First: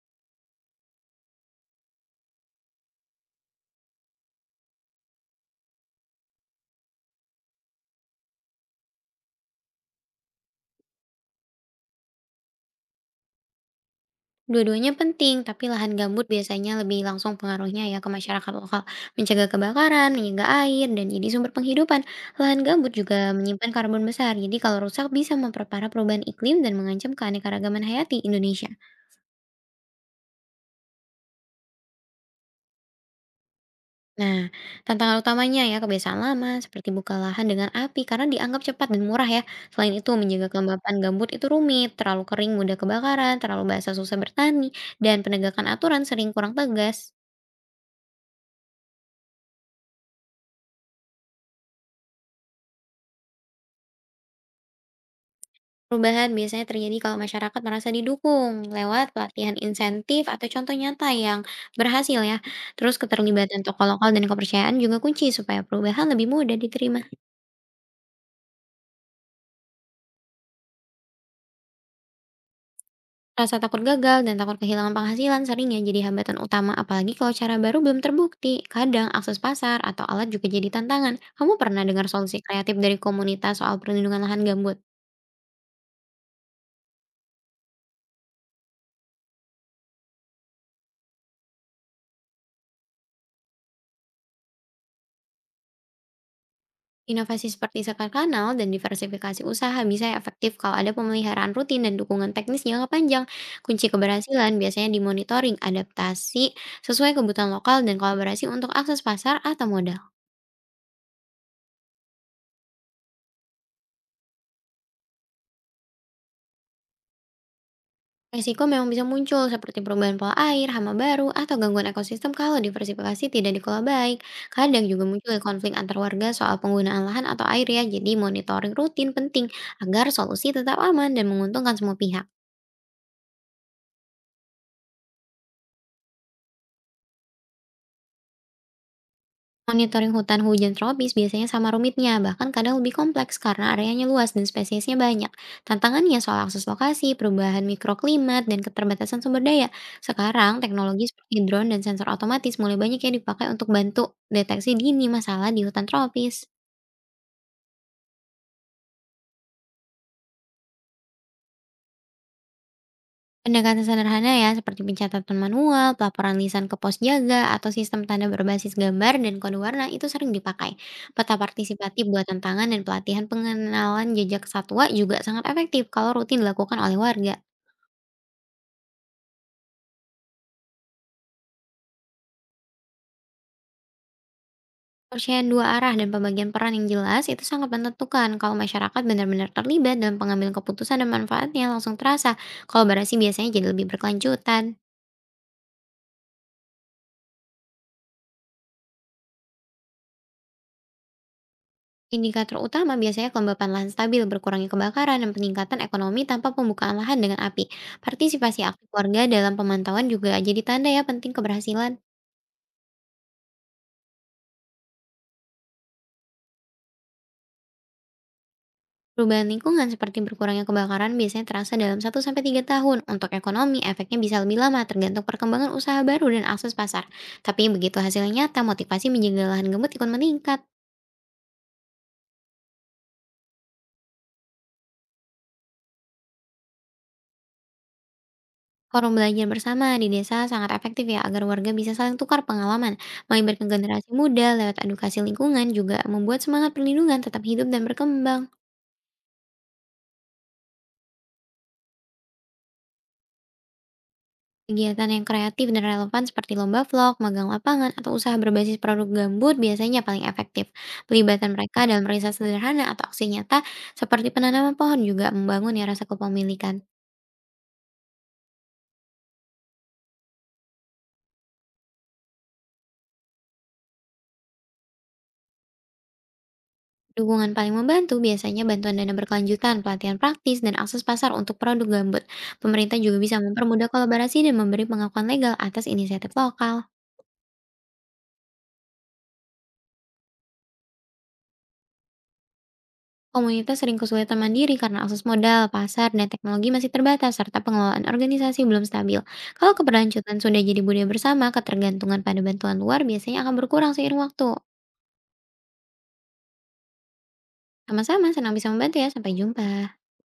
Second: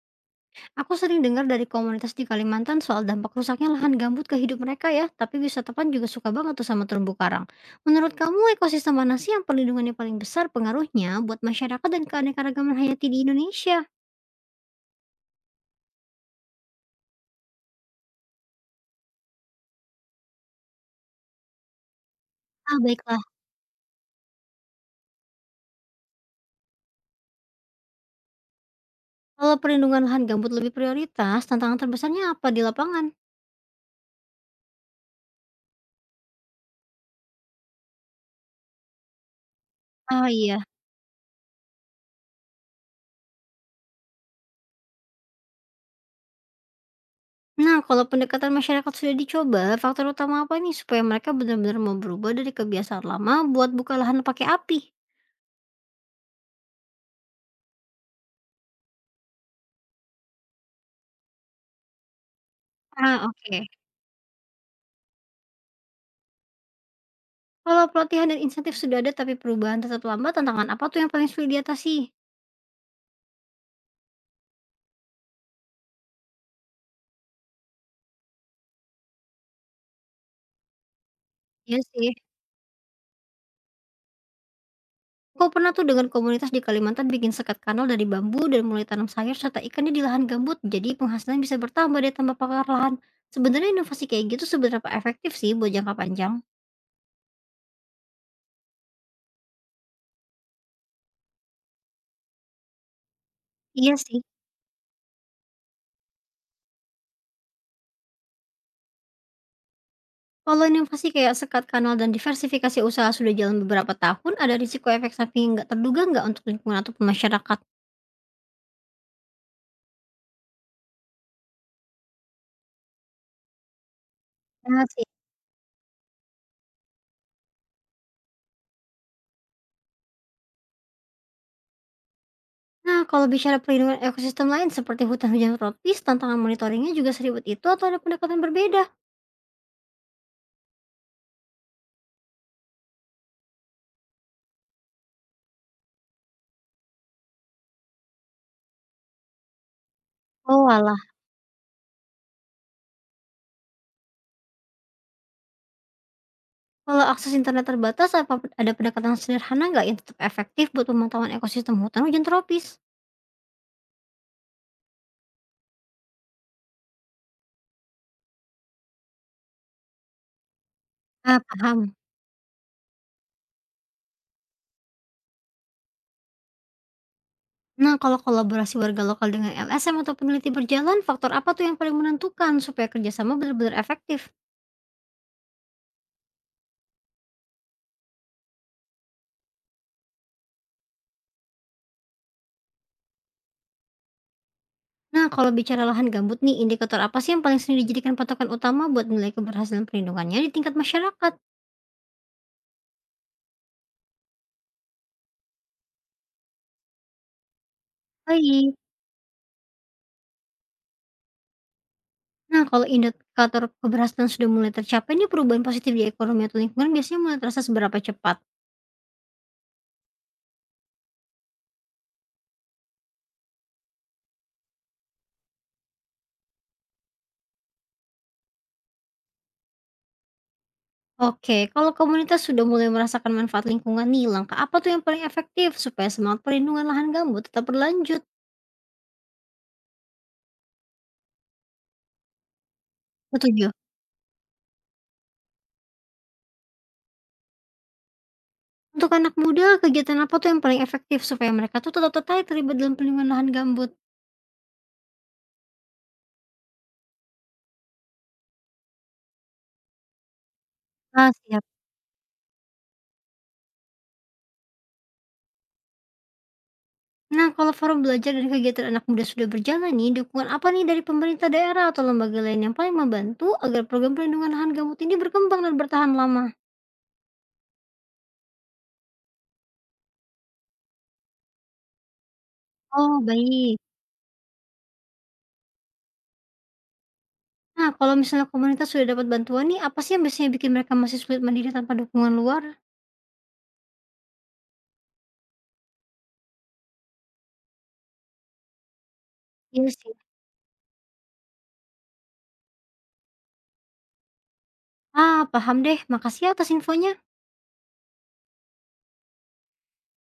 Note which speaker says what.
Speaker 1: Aku sering dengar dari komunitas di Kalimantan soal dampak rusaknya lahan gambut ke hidup mereka ya, tapi wisatawan juga suka banget tuh sama terumbu karang. Menurut kamu ekosistem mana sih yang perlindungannya paling besar pengaruhnya buat masyarakat dan keanekaragaman hayati di Indonesia?
Speaker 2: Dua-duanya penting, tapi lahan gambut biasanya lebih langsung pengaruhnya ya ke masyarakat lokal, mencegah kebakaran, menyegah air, dan jadi sumber penghidupan. Lahan
Speaker 1: Ah,
Speaker 2: gambut
Speaker 1: baiklah,
Speaker 2: juga menyimpan karbon besar, jadi kalau rusak bisa memperparah perubahan iklim dan mengancam keanekaragaman hayati Indonesia.
Speaker 1: kalau perlindungan lahan gambut lebih prioritas, tantangan terbesarnya apa di lapangan?
Speaker 2: Nah, tantangan utamanya ya kebiasaan lama seperti buka lahan dengan api karena dianggap cepat dan murah ya. Selain itu,
Speaker 1: Ah,
Speaker 2: menjaga
Speaker 1: iya.
Speaker 2: kelembapan gambut itu rumit, terlalu kering mudah kebakaran, terlalu basah susah bertani, dan penegakan aturan sering kurang tegas.
Speaker 1: Nah, kalau pendekatan masyarakat sudah dicoba, faktor utama apa nih supaya mereka benar-benar mau berubah dari kebiasaan lama buat buka lahan pakai api?
Speaker 2: Perubahan biasanya terjadi kalau masyarakat merasa didukung lewat pelatihan insentif atau contoh nyata yang berhasil ya. Terus
Speaker 1: Ah,
Speaker 2: keterlibatan
Speaker 1: oke.
Speaker 2: tokoh lokal dan kepercayaan juga kunci supaya perubahan lebih mudah diterima.
Speaker 1: Kalau pelatihan dan insentif sudah ada tapi perubahan tetap lambat, tantangan apa tuh yang paling sulit diatasi?
Speaker 2: Rasa takut gagal dan takut kehilangan penghasilan seringnya jadi hambatan utama apalagi kalau cara baru belum terbukti. Kadang akses pasar atau alat juga jadi tantangan. Kamu
Speaker 1: Iya
Speaker 2: pernah dengar
Speaker 1: sih,
Speaker 2: solusi kreatif dari komunitas soal perlindungan lahan gambut?
Speaker 1: aku pernah tuh dengan komunitas di Kalimantan bikin sekat kanal dari bambu dan mulai tanam sayur serta ikannya di lahan gambut, jadi penghasilan bisa bertambah deh tambah pakar lahan. Sebenarnya inovasi kayak gitu seberapa efektif sih buat jangka panjang?
Speaker 2: Inovasi seperti sekat kanal dan diversifikasi usaha bisa efektif kalau ada pemeliharaan rutin dan dukungan teknis jangka panjang. Kunci
Speaker 1: Iya sih,
Speaker 2: keberhasilan biasanya dimonitoring, adaptasi sesuai kebutuhan lokal, dan kolaborasi untuk akses pasar atau modal.
Speaker 1: kalau inovasi kayak sekat kanal dan diversifikasi usaha sudah jalan beberapa tahun, ada risiko efek samping nggak terduga nggak untuk lingkungan ataupun masyarakat?
Speaker 2: Risiko memang bisa muncul seperti perubahan pola air, hama baru, atau gangguan ekosistem kalau diversifikasi tidak dikelola baik. Kadang juga muncul konflik antar warga soal penggunaan lahan atau air ya, jadi monitoring rutin penting agar solusi tetap aman dan menguntungkan semua pihak.
Speaker 1: Nah, kalau bicara perlindungan ekosistem lain seperti hutan hujan tropis, tantangan monitoringnya juga seribet itu atau ada pendekatan berbeda?
Speaker 2: Monitoring hutan hujan tropis biasanya sama rumitnya, bahkan kadang lebih kompleks karena areanya luas dan spesiesnya banyak. Tantangannya soal akses lokasi, perubahan mikroklimat, dan keterbatasan sumber daya. Sekarang,
Speaker 1: Oh alah,
Speaker 2: teknologi seperti drone dan sensor otomatis mulai banyak yang dipakai untuk bantu deteksi dini masalah di hutan tropis.
Speaker 1: kalau akses internet terbatas, apa ada pendekatan sederhana nggak yang tetap efektif buat pemantauan ekosistem hutan hujan tropis?
Speaker 2: Pendekatan sederhana ya, seperti pencatatan manual, pelaporan lisan ke pos jaga, atau sistem tanda berbasis gambar dan kode warna itu sering dipakai. Peta
Speaker 1: Ah, paham.
Speaker 2: partisipatif buatan tangan dan pelatihan pengenalan jejak satwa juga sangat efektif kalau rutin dilakukan oleh warga.
Speaker 1: Nah, kalau kolaborasi warga lokal dengan LSM atau peneliti berjalan, faktor apa tuh yang paling menentukan supaya kerjasama benar-benar efektif?
Speaker 2: Percayaan dua arah dan pembagian peran yang jelas itu sangat menentukan kalau masyarakat benar-benar terlibat dalam pengambilan keputusan dan manfaatnya langsung terasa. Kolaborasi biasanya jadi lebih berkelanjutan.
Speaker 1: Nah, kalau bicara lahan gambut nih, indikator apa sih yang paling sering dijadikan patokan utama buat nilai keberhasilan perlindungannya di tingkat masyarakat?
Speaker 2: Indikator utama biasanya kelembapan lahan stabil, berkurangnya kebakaran, dan peningkatan ekonomi tanpa pembukaan lahan dengan api. Partisipasi
Speaker 1: Baik.
Speaker 2: aktif warga dalam pemantauan juga jadi tanda ya penting keberhasilan.
Speaker 1: Nah, kalau indikator keberhasilan sudah mulai tercapai ini perubahan positif di ekonomi atau lingkungan biasanya mulai terasa seberapa cepat?
Speaker 2: Perubahan lingkungan seperti berkurangnya kebakaran biasanya terasa dalam 1 sampai 3 tahun. Untuk ekonomi, efeknya bisa lebih lama tergantung perkembangan usaha baru dan akses pasar. Tapi begitu hasilnya nyata, motivasi menjaga lahan gembut ikut meningkat.
Speaker 1: Oke, kalau komunitas sudah mulai merasakan manfaat lingkungan nih, langkah apa tuh yang paling efektif supaya semangat perlindungan lahan gambut tetap berlanjut?
Speaker 2: Forum belajar bersama di desa sangat efektif ya agar warga bisa saling tukar pengalaman. Melibatkan
Speaker 1: Setuju.
Speaker 2: generasi muda lewat edukasi lingkungan juga membuat semangat perlindungan tetap hidup dan berkembang.
Speaker 1: Untuk anak muda, kegiatan apa tuh yang paling efektif supaya mereka tuh tetap tertarik terlibat dalam perlindungan lahan gambut?
Speaker 2: Kegiatan yang kreatif dan relevan seperti lomba vlog, magang lapangan, atau usaha berbasis produk gambut biasanya paling efektif.
Speaker 1: Ah,
Speaker 2: Pelibatan
Speaker 1: siap.
Speaker 2: mereka dalam riset sederhana atau aksi nyata seperti penanaman pohon juga membangun ya rasa kepemilikan.
Speaker 1: Nah, kalau forum belajar dan kegiatan anak muda sudah berjalan nih, dukungan apa nih dari pemerintah daerah atau lembaga lain yang paling membantu agar program perlindungan lahan gambut ini berkembang dan bertahan lama?
Speaker 2: Dukungan paling membantu biasanya bantuan dana berkelanjutan, pelatihan praktis, dan akses pasar untuk produk gambut. Pemerintah juga
Speaker 1: Oh,
Speaker 2: bisa
Speaker 1: baik.
Speaker 2: mempermudah kolaborasi dan memberi pengakuan legal atas inisiatif lokal.
Speaker 1: Nah, kalau misalnya komunitas sudah dapat bantuan nih, apa sih yang biasanya bikin mereka masih sulit mandiri tanpa dukungan luar?
Speaker 2: Komunitas sering kesulitan mandiri karena akses modal, pasar, dan teknologi masih terbatas, serta pengelolaan organisasi belum stabil. Kalau
Speaker 1: Iya sih.
Speaker 2: keberlanjutan sudah jadi budaya bersama, ketergantungan pada bantuan luar biasanya akan berkurang seiring waktu.
Speaker 1: Ah, paham deh. Makasih ya atas infonya.
Speaker 2: Sama-sama, senang bisa membantu ya. Sampai jumpa.